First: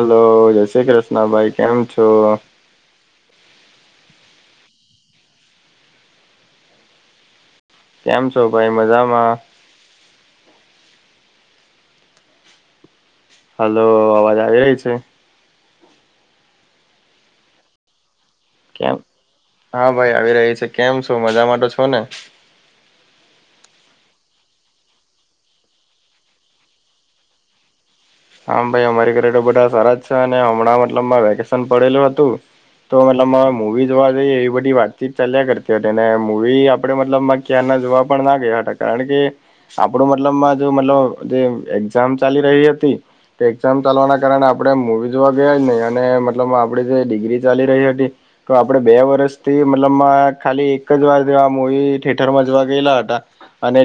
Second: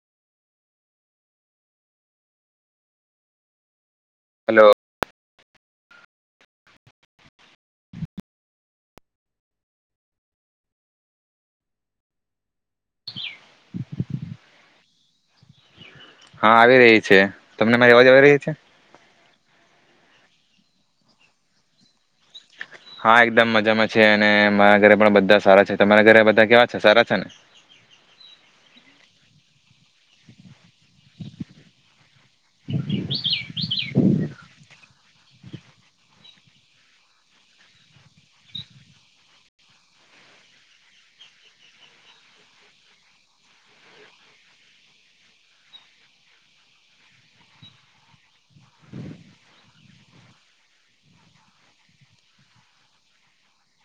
Hello જય શ્રી કૃષ્ણ ભાઈ કેમ છો? હલો. કેમ છો ભાઈ મજામાં? હલોો અવાજ આવી રહી છે. હા આવી રહી છે, તમને મારી અવાજ આવી રહી? છે કેમ? હા ભાઈ આવી રહી છે, કેમ છો મજા માટે છો ને? હા એકદમ મજામાં છે, અને મારા ઘરે પણ બધા સારા છે, તમારા ઘરે બધા કેવા છે સારા છે ને? હમ ભાઈ અમારી ઘરે તો બધા સારા જ છે અને હમણાં મતલબ વેકેશન પડેલું હતું, તો મતલબ મા મુવી જોવા જઈએ એવી બધી વાત. ચાલ્યા કરતી હતી ને મૂવી આપણેે મતલબમાં ક્યાર ના જોવા પણ ના ગયા, હતા કારણ કે આપણું મતલબમાં જો મતલબ જે એક્ઝામ ચાલી રહી હતી. એક્ઝામ ચાલવાના કારણે આપણે મવી જોવા ગયા જ નહી, અને મતલબ આપે જે ડિગ્રી ચાલી રહી હતી તો આપડે બે વર્ષથી મતલબ ખાલી એક જ વાર જે આ મવી થિેટરમાં જવા ગયેલા હતા, અને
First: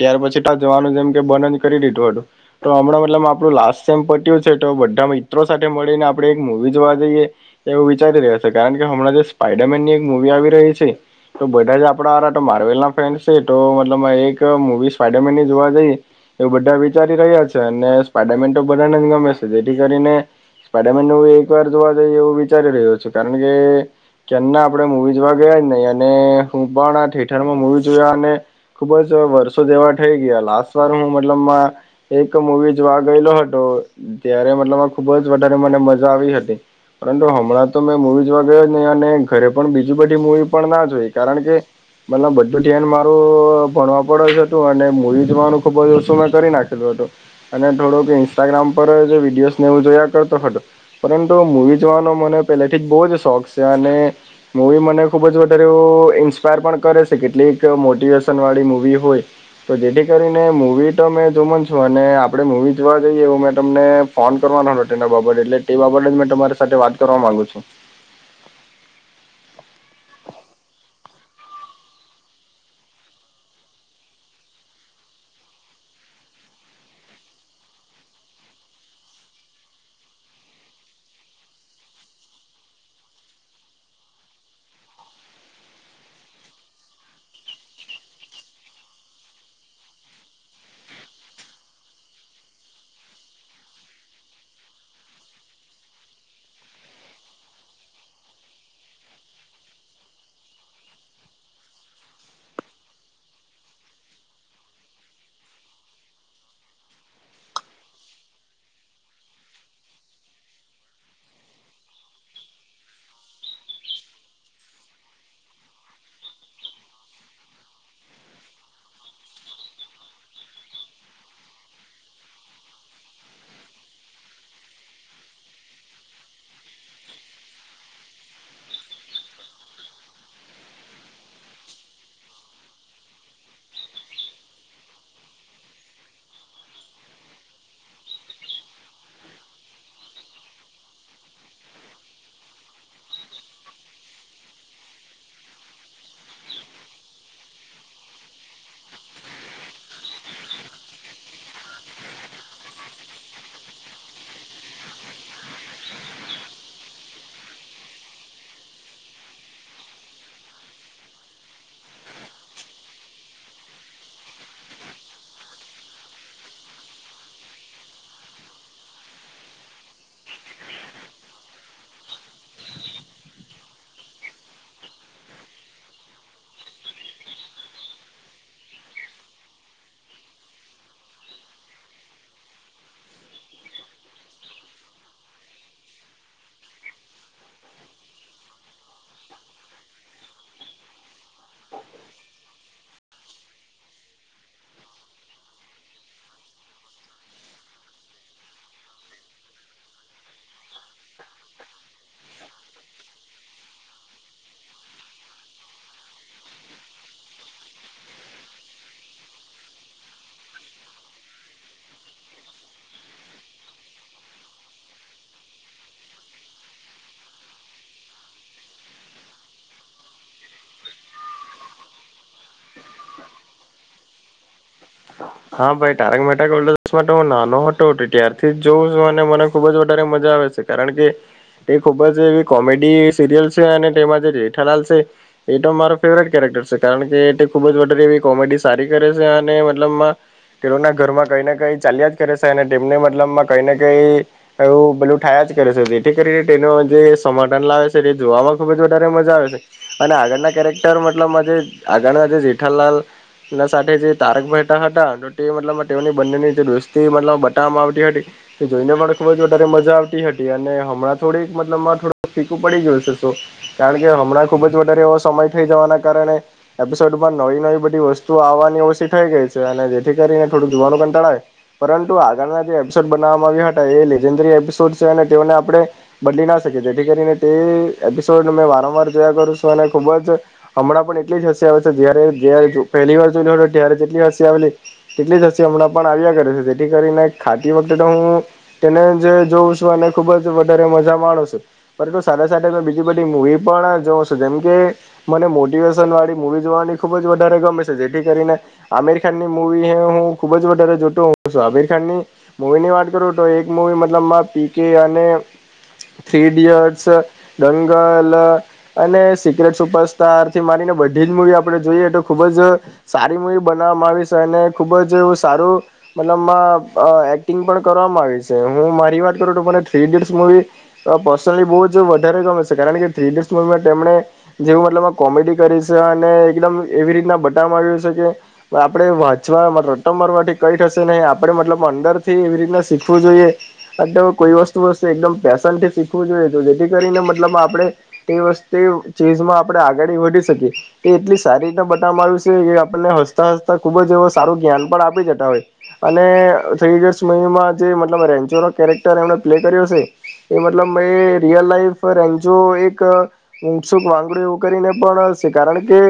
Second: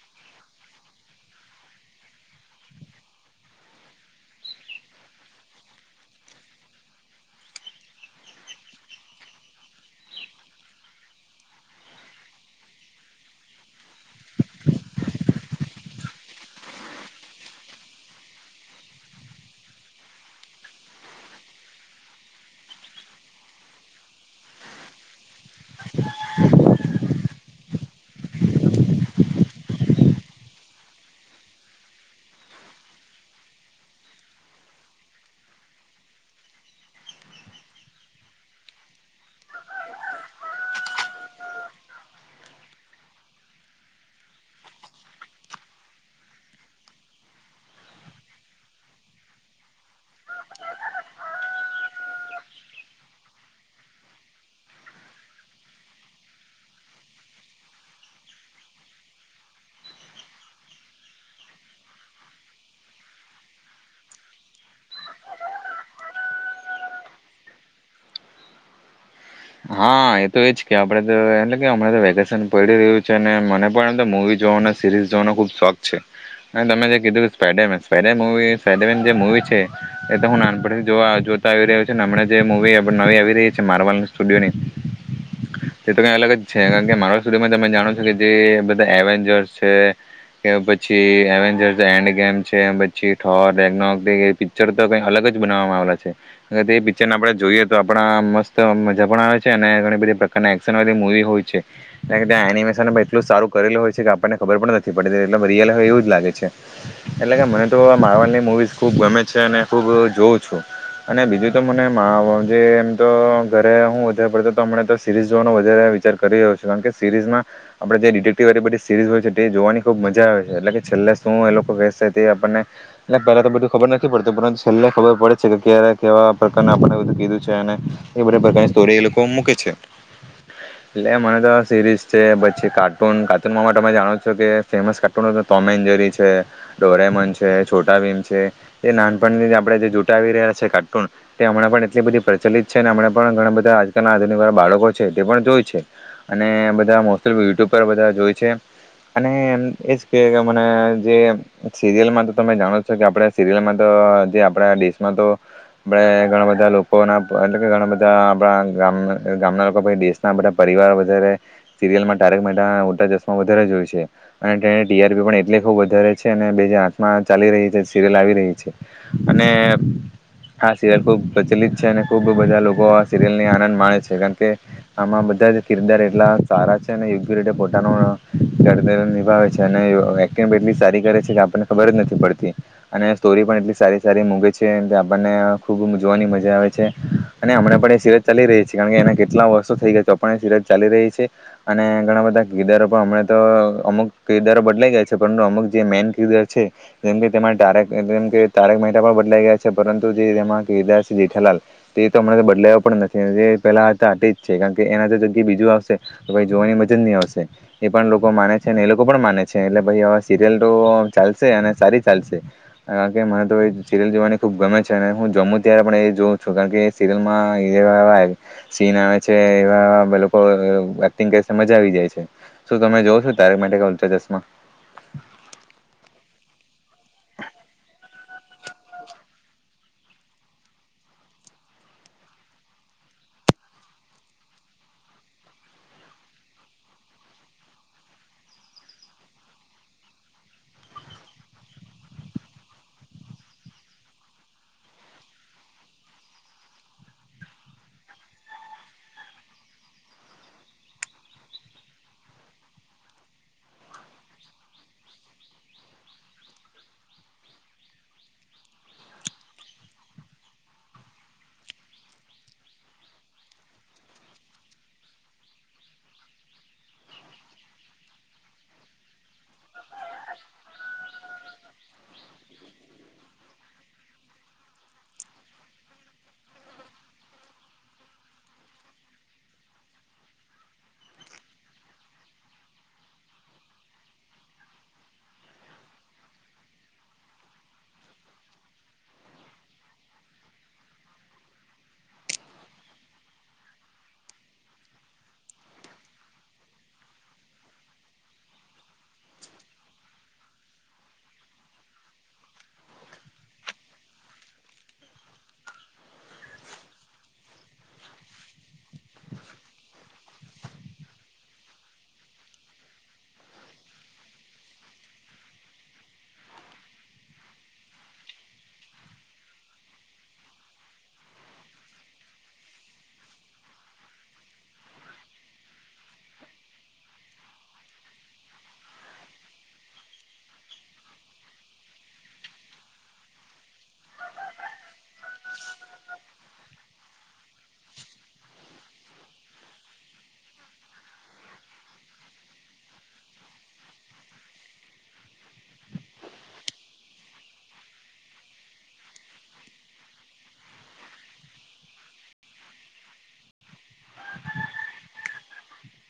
ત્યાર પછી તો જવાનું જેમ કે બન જ કરી દીધું હતું. તો હમણાં મતલબ આપણું લાસ્ટ સેમ પટ્યું છે, તો બધા મિત્રો સાથે મળીને આપણે એક મૂવી જોવા જઈએ એવું વિચારી રહ્યા છે, કારણ કે હમણાં જે સ્પાઈડરમેનની એક મૂવી આવી રહી છે તો બધા જે આપણા તો માર્વેલ ના ફેન્ છે, તો મતલબ એક મૂવી સ્પાઈડરમેન ની જોવા જઈએ એવું બધા વિચારી રહ્યા છે. અને સ્પડામેન તો બધાને જ ગમે છે, જેથી કરીને સ્પાયડામેન ન એક વાર જોવા જઈ એવું વિચારી રહ્યો છું. કારણ કે કેમના આપણે મવી જોવા ગયા જ નહી, અને હું પણ આ થિયેટરમાં મવી જોયા અને ખુબ જ વર્ષો જેવા થઈ ગયા લાસ્ટ વાર હું મતલબ એક મૂવી જોવા ગયેલો હતો ત્યારે મતલબ આ ખુબ જ વધારે મને મજા આવી હતી, પરંતુ હમણાં તો મેં મૂવી જોવા ગયો જ નહી અને ઘરે પણ બીજી બધી મૂવી પણ ના જોઈ કારણ કે મતલબ બધું ્યાન મારું ભણવા પડ જ હતું, અને મૂવી જવાનું ખુબ જ ઓછું મેં કરી નાખ્યું અને થોડોક ઇન્સ્ટાગ્રામ પર જ વિડીયોઝ ને એવું જોયા કરતો હતો પરંતુ મૂવી જોવાનો મને પહેલેથી જ બહુ જ શોખ છે, અને મૂવી મને ખૂબ જ વધારે એવું ઇન્સ્પાયર પણ કરે છે, કેટલીક મોટિવેશન વાળી મૂવી હોય તો જેથી કરીને મૂવી તો મેમે જો. મ અને આપે મુવી જોવા જઈએ એવ મે તમને ફોન કરવાનો હતો તેના બાબ એટલે તે બાબ જ મે તમારી સાથે વાત કરવા ગુ છું. હા એ તો એજ કે આપડે તો એટલે કે હમણા તો વેકેશન પડી રહ્યું છે, અને મને પણ તો મુવી જોવાનો સિરીઝ જોવાનો ખુબ શોખ છે, અને તમે જે કીધું કે સ્પાઈડરમેન સ્પાઈડરવી સ્પડમેન જે મવી છે એ તો હું નાનપણથી જોતા આવી રહ્યું છ છે, મ જે મવી નવી આવી રહી છે માર્બલ તે તો કઈ અલગ જ છે કારણ કે મારા સ્ટુડિયોમાં તમે જાણો છો કે જે બધા એવેન્જર્સ છે, કે પછી એજ એડ ગેમ છે પઠોર પિક્ચર તો ક અલગ જ બનાવવામાં આવેલા છે, તે પિક્ચર આપણે જોઈએ તો આપણા મસ્ત છે અને ઘણી બધી પ્રકાર એક્શન વાળી મુવી હોય છે, એ કે ત્યાં એનિમેશન એટલું સારુંેલું હોય છે કે આપણનેબર પણ નથી પડતી એલ રિયલ હોય એવું જ લાગે છે, એટલે કે મને તો માવલની મુવીઝ ખૂબ ગમે છે અને ખૂબ જોઉં છું અને બીજું તો મને મા જે એમ તો હ વધારેડમ તો સીરીઝ જોવાનો વધારે વિચાર કરી રહ્યો છું કારણ કે સીરીઝમાં આપે જે ડિટેક્ટિવ બધી સીરીઝ હોય છે તે જોવાની ખુબ મજા આવે છે એટલે કે છેલ્લે શું એ લોકો કે તે આપણને પહેલા તો બધું ખબર નથી પડતું પરંતુ છેલ્ ખબર પડે છે કે ક્યારે કેવા પ્રકાર આપને બધું કીધું છે એ છે એટ મને તો સિરીઝ છે પી કાર્ટૂ કાર્ટૂ તમે જાણો છો કે ફેસ કાર્ટજ ડોન છોટા છે નાનપણૂટ રહ્યા છે કાર્ટૂનમણા એટલી બધી પ્રચલિત છે પણ ઘણા બધા આજકાલના આધુનિક વાા બાળકો છે તે પણ જોય છે અને બધા મોસ્ટ યુટ્યુબ પર બધા જોય છે અને એજ કે કે મને જે સીરિયલમાં તો તમે જાણો છો કે આપણા સિરિયલમાં તો જે આપણા દેશમાં તો આપણે ઘણા બધા લોકોના એટલે ઘણા બધા ધ આપણા ગામના લોકો દેશના બધા પરિવાર વધારે સિરિયલમાં તારેક મતા ઉટા ચશ્મા વધારેય છે અને તેને ટીઆરપી પણ એટલે ખૂબ વધારે છે અને બે જે આથમાં ચાલી રહી છે સીરિયલ આવી રહી છે અને આ સિરયલ ખુબ પ્રચલિત છે અને ખૂબ બધા લોકો આ સિરિયલને આનંદ માણે છે કારણ કે આમાં બધા જ કિરદાર એટલા સારા છે અને યોગ્ય રીતે પોતાનો નિભાવે છે અને એક્ટિંગ પણ એટલી સારી કરે છે કે આપણને ખબર જ નથી પડતી અને સ્ટોરી પણ એટલી સારી સારી મૂગે છે આપણને ખૂબ જોવાની મજા આવે છે અને હમણા પણ એ સીરજ ચાલી રહી છે કારણ કે એના કેટલા વર્ષો થઈ ગયા છે પણ સીરજ ચાલી રહી છે અને ઘણા બધા કિરદારો પણ હમણા તો અમુક કિરદારો બદલાઈ ગયા છે પરંતુ અમુક જે મેન કિરદાર છે જેમ કે તેમાં તારક જેમ કે તારક મહેતા પણ બદલાઈ ગયા છે પરંતુ જે તેમાં કિરદાર છે જેઠાલાલ તે તો હમણાં બદલા્યો પણ નથી એ પહેલાં આ હતાટ જ છે કારણ કે એના તો જગ્યાએ બીજું આવશે તો ભાઈ જોવાની મજ જ નહીં આવશે એ પણ લોકો માને છે અને એ લોકો પણ માને છે એટલે ભાઈ આવે સિરિયલ તો ચાલશે અને સારી ચાલશે કારણ કે મને તો સીરિયલ જોવાની ખૂબ ગમે છે અને હું જમ્મુ ત્યારે પણ એ જોઉં છું કારણ કે સીરિયલમાંવા સીન આવે છે એવા લોકો એક્ટિંગ કર મજા આવી જાય છે શું તમે જોવ છો તારક માટે કે ઉલચા ચશ્મા હા ભાઈ તારક મ હ નાનો હતો ત્યારથી જ જોઉં છું અને મને ખુબ જ વધારે મજા આવે છે કારણ કે એ ખુબ જ એવી કોમેડી સિરિયલ છે અને તેમાં જે જેેઠાલાલ છે એ તો મારો ફેવરેટ કેરેક્ટર છે કારણ કે ખુબ જારે એવી કોમેડી સારી કરે છે અને લબ તેઓના ઘરમાં કઈ ને કઈ ચાલ્યા જ કરે છે અને તેમને મતલબમાં કઈ ને કઈ એવું બલું થાયા જ કરે છે જેથી કરીને તેનું જે સધન લાવે છે તે જોવામાં ખૂબ જ વધારે મજા આવે છે અને આગળના કેરેક્ટર મતલબમાં જે આગળના જે જેઠાલાલ ના સાથે જે તારકભાઈ તેઓની બંનેની જે દોસ્તી બટમાં આવતી હતી તે જોઈને પણ ખુબ જ વધારે મજા આવતી હતી અને હમણાં થોડીક મતલબ થોડું ફીકું પડી ગયું છે શ કારણ કે હમણાં ખુબ જ વધારે એવો સમય થઈ જવાના કારણે એપિસોડમાં નવી નવી બધી વસ્તુ આવવાની ઓછી થઈ ગઈ છે ને અને જેથી કરીને થોડું જોવાનું કંટાળો આવે, પરંતુ આગળના જે એપિસોડ બનાવામાં આવ્યા હતા એ લેજેન્ડરી એપિસોડ છે, અને તેઓને આપણે બદલી ના શકીએ, જેથી કરીને તે એપિસોડ મેં વારંવાર જોયા કરું છું, અને ખૂબ જ હમણાં પણ એટલી જ હસી આવે છે જ્યારે [unintelligible] પહેલી વાર [unintelligible] ત્યારે તો જેટલી હસ આવેલી એટલી જ હસી હમણાં પણ આવ્યા કરે છે, જેથી કરીને ખાતી વખતે તો હું તેને જ જોઉં છું અને ખુબ જ વધારે મજા માણું છું, પરંતુ સાથે-સાથે બીજી બધી મુવી પણ જોઉં છું, જેમકે મને મોટિવેશન વાળી મુવી જોવાની ખુબ જ વધારે ગમે છે. જેથી કરીને આમીર ખાનની મુવીને હું ખુબ જ વધારે જોતો હોઉ છું. આમિર ખાન ની મુવી ની વાત કરું તો એક મુવી મતલબમાં પી કે અને થ્રી ઇડિયટ્સ, દંગલ અને સિક્રેટ સુપરસ્ટારથી માંડીને બધી જ મુવી આપણે જોઈએ તો ખુબ જ સારી મુવી બન નાવવામાં આવી છે, અને ખૂબ જ એવું સારું મતલબમાં અહ એક્ટિંગ પણ કરવામાં આવી છે. હું મારી વાત કરું તો મને થ્રી ઇડિયટ્સ મૂવી અહ પર્સનલી બહુ જ વધારે ગમે છે, કારણ કે થ્રી ઇડિયટ્સ મુવીમાં તેમણે જેવું મતલબમાં કોમેડી કરી છે અને એકદમ એવી રીતના બટાવામાં આવ્યું છે કે આપણે વાંચવા મ રટો મારવાથી કઈ થશે નહીં. આપણે મતલબ અંદરથી એવી રીતના શીખવું જોઈએ. આ તો કોઈ વસ્તુ-વસ્તુ એકદમ પેશનથી શીખવું જોઈએ, જો જેથી કરીને મતલબ આપણે એ વસ્તુય ચીઝમાં આપણે આગળ વધી શકીએ. એ એટલી સારી રીતના બતાવવામાં આવી છે કે આપણને હસ હસતા-હસતા ખૂબ જ એવો સારું જ્ઞાન પણ આપી જતા હોય છે. અને [unintelligible] જે મતલબ રેન્જોનો કેરેક્ટર એમણે પ્લે કર્યો છે એ મતલબ એ રિયલ લાઈફ રેન્જો એક ઉત્સુક વાગડું એવું કરીને પણ છે, કારણ કે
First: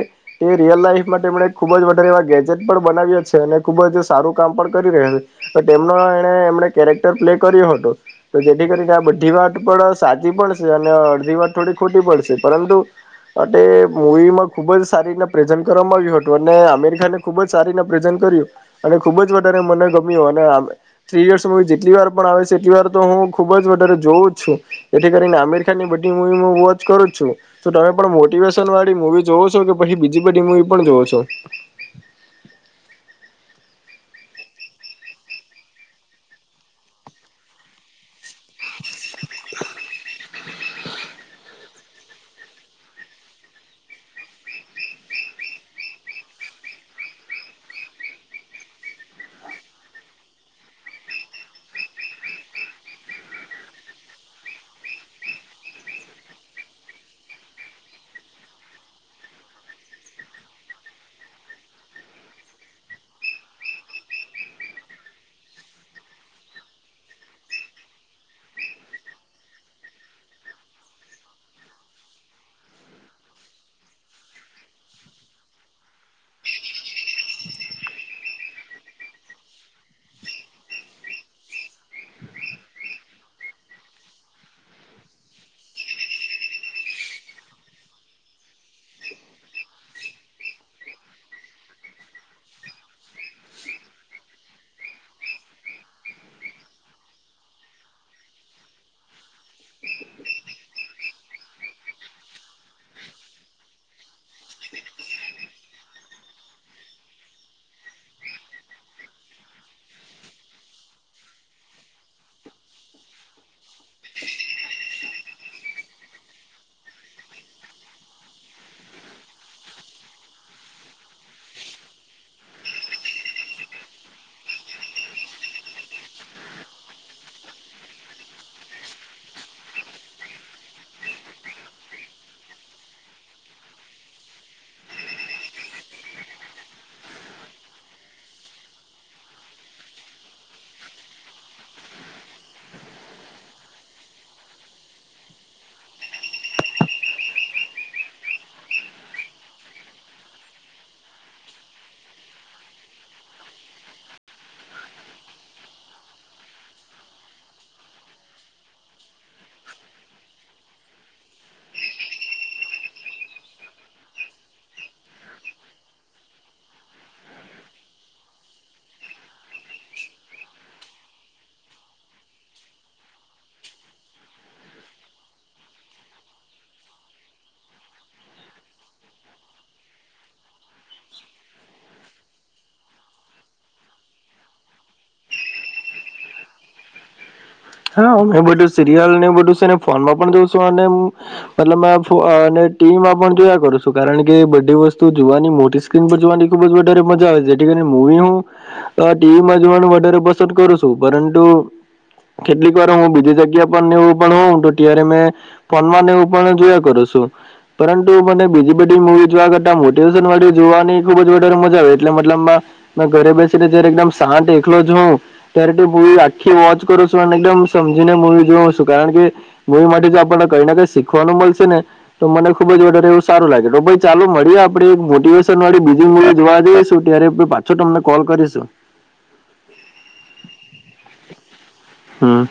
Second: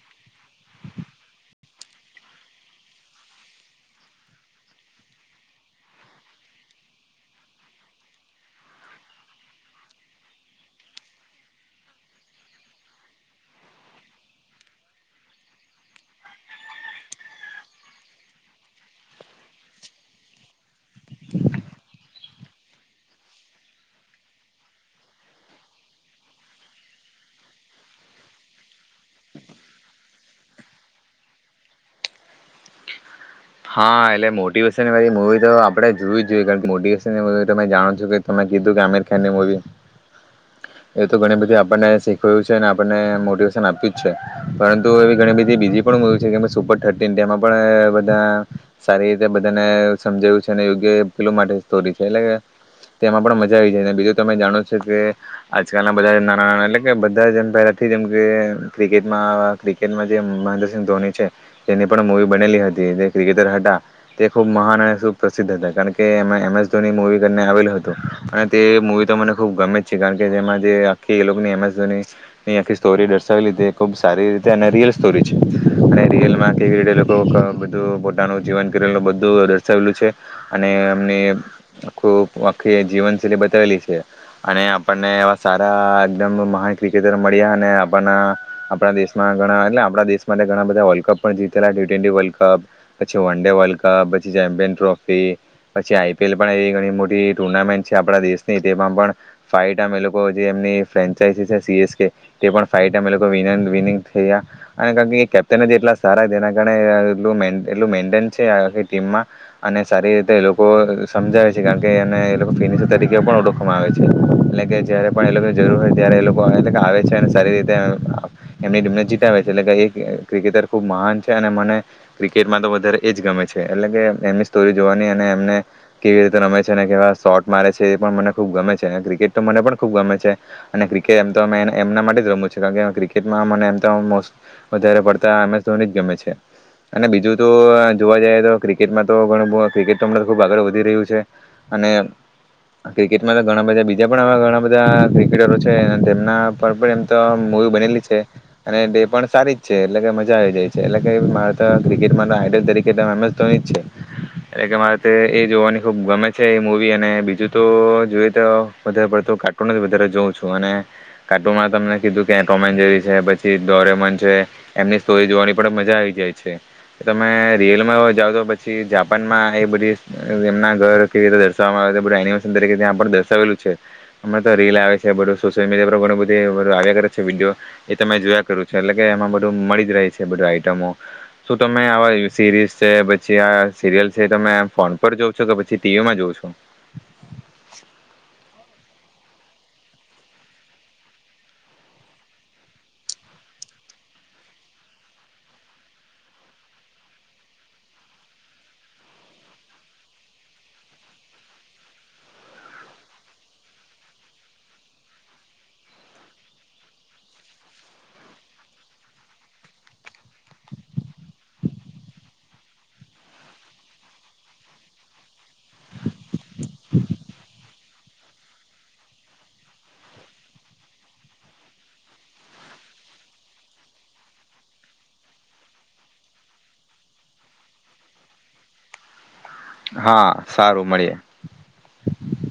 એ રિયલ લાાઈફ માટે એમણે ખૂબ જ વ ધારે એવા ગેજેટ પણ બનાવ્યા છે. અને ખુબ જ સારું કામ પણ કરી રહ્યા છે. પણ તેમનો એને એમણે કેરેક્ટર પ્લે કર્યો હતો, તો જેથી કરીને આ બધી વાત પણ સાચી પડશે અને અડધી વાત થોડી ખોટી પડશે. પરંતુ આ તે મૂવીમાં ખુબ જ સારી રીતના પ્રેઝન્ટ કરવામાં આવ્યું હતું, અને આમી ર ખાન એ ખૂબ જ સારીના પ્રેઝન્ટ કર્યું, અને ખુબ જ વધારે મને ગમ્યું. અને આ થ્રી ઈડીયટ્સ મૂવી જેટલી વાર પણ આવે છે એટલી વાર તો હું ખુબ જ વધારે જોવ જ છું. જેથી કરીને આમીર ખાનની બધી મુવી હું વોચ કરું જ છું. તો તમે પણ મોટિવેશન વાળી મુવી જોવો છો કે પછી બીજી બધી મુવી પણ જોવો છો? હા એટલે મોટિવેશનવાળી મુવી તો આપડે જોવી જ જોઈએ, કારણ કે મોટીવેશન ની [unintelligible] તમે જાણે છે કે તમે કીધું કે આમિર ખાન ની મૂવી એ તો ઘણી બધી આપણને શીખવ્યું છે અને આપણને મોટિવેશન આપ્યું જ છે, પરંતુ એવી ઘણી બધી બીજી પણ મૂવી છે જેમ કે સુપર થર્ટીન તેમાં પણ બધા સારી રીતે બધાને સમજાવ્યું છે અને યોગ્ય પેલું માટે સ્ટોરી છે એટલે કે તેમાં પણ મજા આવી જાય. ને બીજું તમે જાણો છો કે આજકાલના બધા નાના-નાના એટલે કે બધા જ પહેલાથી જેમ કે ક્રિકેટમાં-ક્રિકેટમાં જે મહેન્દ્રસિંહ ધોની છે તેની પણ મુવી બનેલી હતી જે ક્રિકેટર હતા, તે ખૂબ મહાન અને ખૂબ પ્રસિદ્ધ હતા. કારણ કે એમાં એમ એસ ધોની મૂવી [unintelligible] આવેલું હતું અને તે મૂવી તો મને ખૂબ ગમે જ છે, કારણ કે જેમાં જે આખી એ લોકની એમ એસ ધોનીની આખી સ્ટોરી દર્શાવેલી હતી એ ખૂબ સારી રીતે અને રિયલ સ્ટોરી છે. અને રિયલમાં કેવી રીતે એ લોકો [inaudible] અહ પોતાનું જીવન કરેલું બધું દર્શાવેલું છે. અને એમને આખું આખી જીવનશૈલી બતાવેલી છે, અને આપણને એવા સારા એકદમ મહાન ક્રિકેટર મળ્યા અને આપના આપણા દેશમાં ઘણા એટલે આપણા દેશ માટે ઘણા બધા વલ્ડ્ કપ પણ જીતેલા છે. ટી ટી વલ્ડ કપ પછી વન ડે વર્લ્ડ કપ, પછી ચેમ્પિયન ટ્રોફી, પછી આઈ પી એલ પણ એ ઘણી મોટી ટુર્નામેન્ટ છે આપણા દેશની, તેમાં પણ ફાઈવ ટાઈમ ઈ લોકો જે એમની ફ્રેન્ચાઈઝી છે સી એસ કે તે પણ ફાઈવ ટાઈમ એ લોકો વિનર વિનિંગ થયા, અને [unintelligible] કેપ્ટન જ એટલા સારા છે એના કારણે [unintelligible] એટલું મેન્ટન છે આખી ટીમમાં, અને સારી રીતે એ લોકો સમજાવે છે કારણ કે એને એ લોકો ફિનિશર તરીકે પણ ઓળખવામાં આવે છે. એટલે કે જયારે પણ એ લોકોએ જરૂર હોય ત્યારે એ લોકો [unintelligible] આવે છે અને સારી રીતે અહ એમની ટીમને જીતાવે છે, એટલે કે એ ક્રિકેટર ખુબ મહાન છે. અને મને ક્રિ ક્રિકેટમાં તો વધારે એજ ગમે છે. એટલે કે એમની સ્ટોરી જોવાની, અને એમને કેવી રીતે રમે છે, અને કેવા શોર્ટ મારે છે એ પણ મને ખૂબ ગમે છે. અને ક્રિકેટ તો મને પણ ખુબ ગમે છે, અને ક્રિકે એમ તો અમે એમના માટે જ રમું છે કારણ કે આમાં ક્રિકેટમાં મને એમ તો મોસ વધારે પડતા એમ એસ ધોની જ ગમે છે. અને બીજું તો જોવા જઈએ તો ક્રિકેટમાં તો ઘણું [unintelligible] ક્રિકેટ તો હમણાં ખૂબ આગળ વધી રહ્યું છે. અને ક્રિકેટમાં તો ઘણા બધા બીજા પણ આવા ઘણા બધા ક્રિકેટરો છે, તેમના પર પણ એમ તો મૂવી બનેલી છે અને તે પણ સારી જ છે એટલે કે મજા આવી જાય છે, એટલે કે મા [unintelligible] ક્રિક્રેટમા તો આઈડલ તરીકે તો એમ એસ ધોની જ છે, એટલે કે મારે તે એ જોવાની ખુબ ગમે છે એ મુવી. અને બીજું તો જોઈએ તો વધારે પડતું કાર્ટૂન જ વધારે જોઉં છું અને કાર્ટૂનમાં તમે કીધું કે આ ટોમ એન્ડ જેરી છે, પછી દોરેમોન છે, એમની સ્ટોરી જોવાની પણ મજા આવી જાય. છે. તમે રીલમાં [unintelligible] જાવ તો પછી જાપાનમાં એ બધી એમના ઘર કેવી રીતે દર્શાવવામાં આવે છે, બધા એનિમેશન તરીકે ત્યાં પણ દર્શાવેલું છે. હમણાં તો રીલ આવે છે બધું સોશિયલ મીડિયા પર [unintelligible] ઘણું બધું આવ્યા કરે છે વિડીયો એ તમે જોયા કરું છે એટલે કે એમાં બધું મળી જ રહે છે બધું આઈટમ. શું તમે આવા સિરીઝ છે, પછી આ સીરિયલ છે તમે આ ફોન પર જોવ છો કે પછી ટીવીમાં જોવ છો? હા હું બધું સીરિયલને એવું બધું છેને ફોનમાં પણ જોઉ શું અને મતલબમાં ફ અહ અને ટીવીમાં પણ જોયા કરું સું કારણ કે બધી વસ્તુ જોવાની મોટી સ્ક્રીન પર જોવાની ખુબ જ વધારે મજા આવે, જેથી કરીને મૂવી હું અહ ટીવીમાં જોવાનું વધારે પસંદ કરું સું. પરંતુ કેટલીક વાર હું બીજી જગ્યા પણ ને એવું પણ હોઉં તો ત્યારે મેં ફોનમાં ને એવું પણ જોયા કરું છું. પરંતુ મને બીજી બધી મૂવી જોવા કરતા મોટિવેશન વાલી જોવાની ખુબ જ વધારે મજા, આવે એટલે મતલબ મા મા મે ઘરે બેસીને જયારે એકદમ શાંત એકલો જ હોઉં ત્યારે તે મૂવી આખી વોચ કરો સું. [unintelligible] એકદમ સમજીને મૂવી જોવું સું, કારણ કે મુવી માટે જો આપણને કઈ ને કઈ શીખવાનું મળશે ને તો મને ખુબ વધારે એવું સારું લાગે, તો પણ ચાલુ મળીએ આપણે એક મોટીવેશન વાળી બીજી મુવી જોવા જઈશું, ત્યારે [unintelligible] પાછો તમને કોલ કરીશું. હા સારું મળીએ. હમ્મ.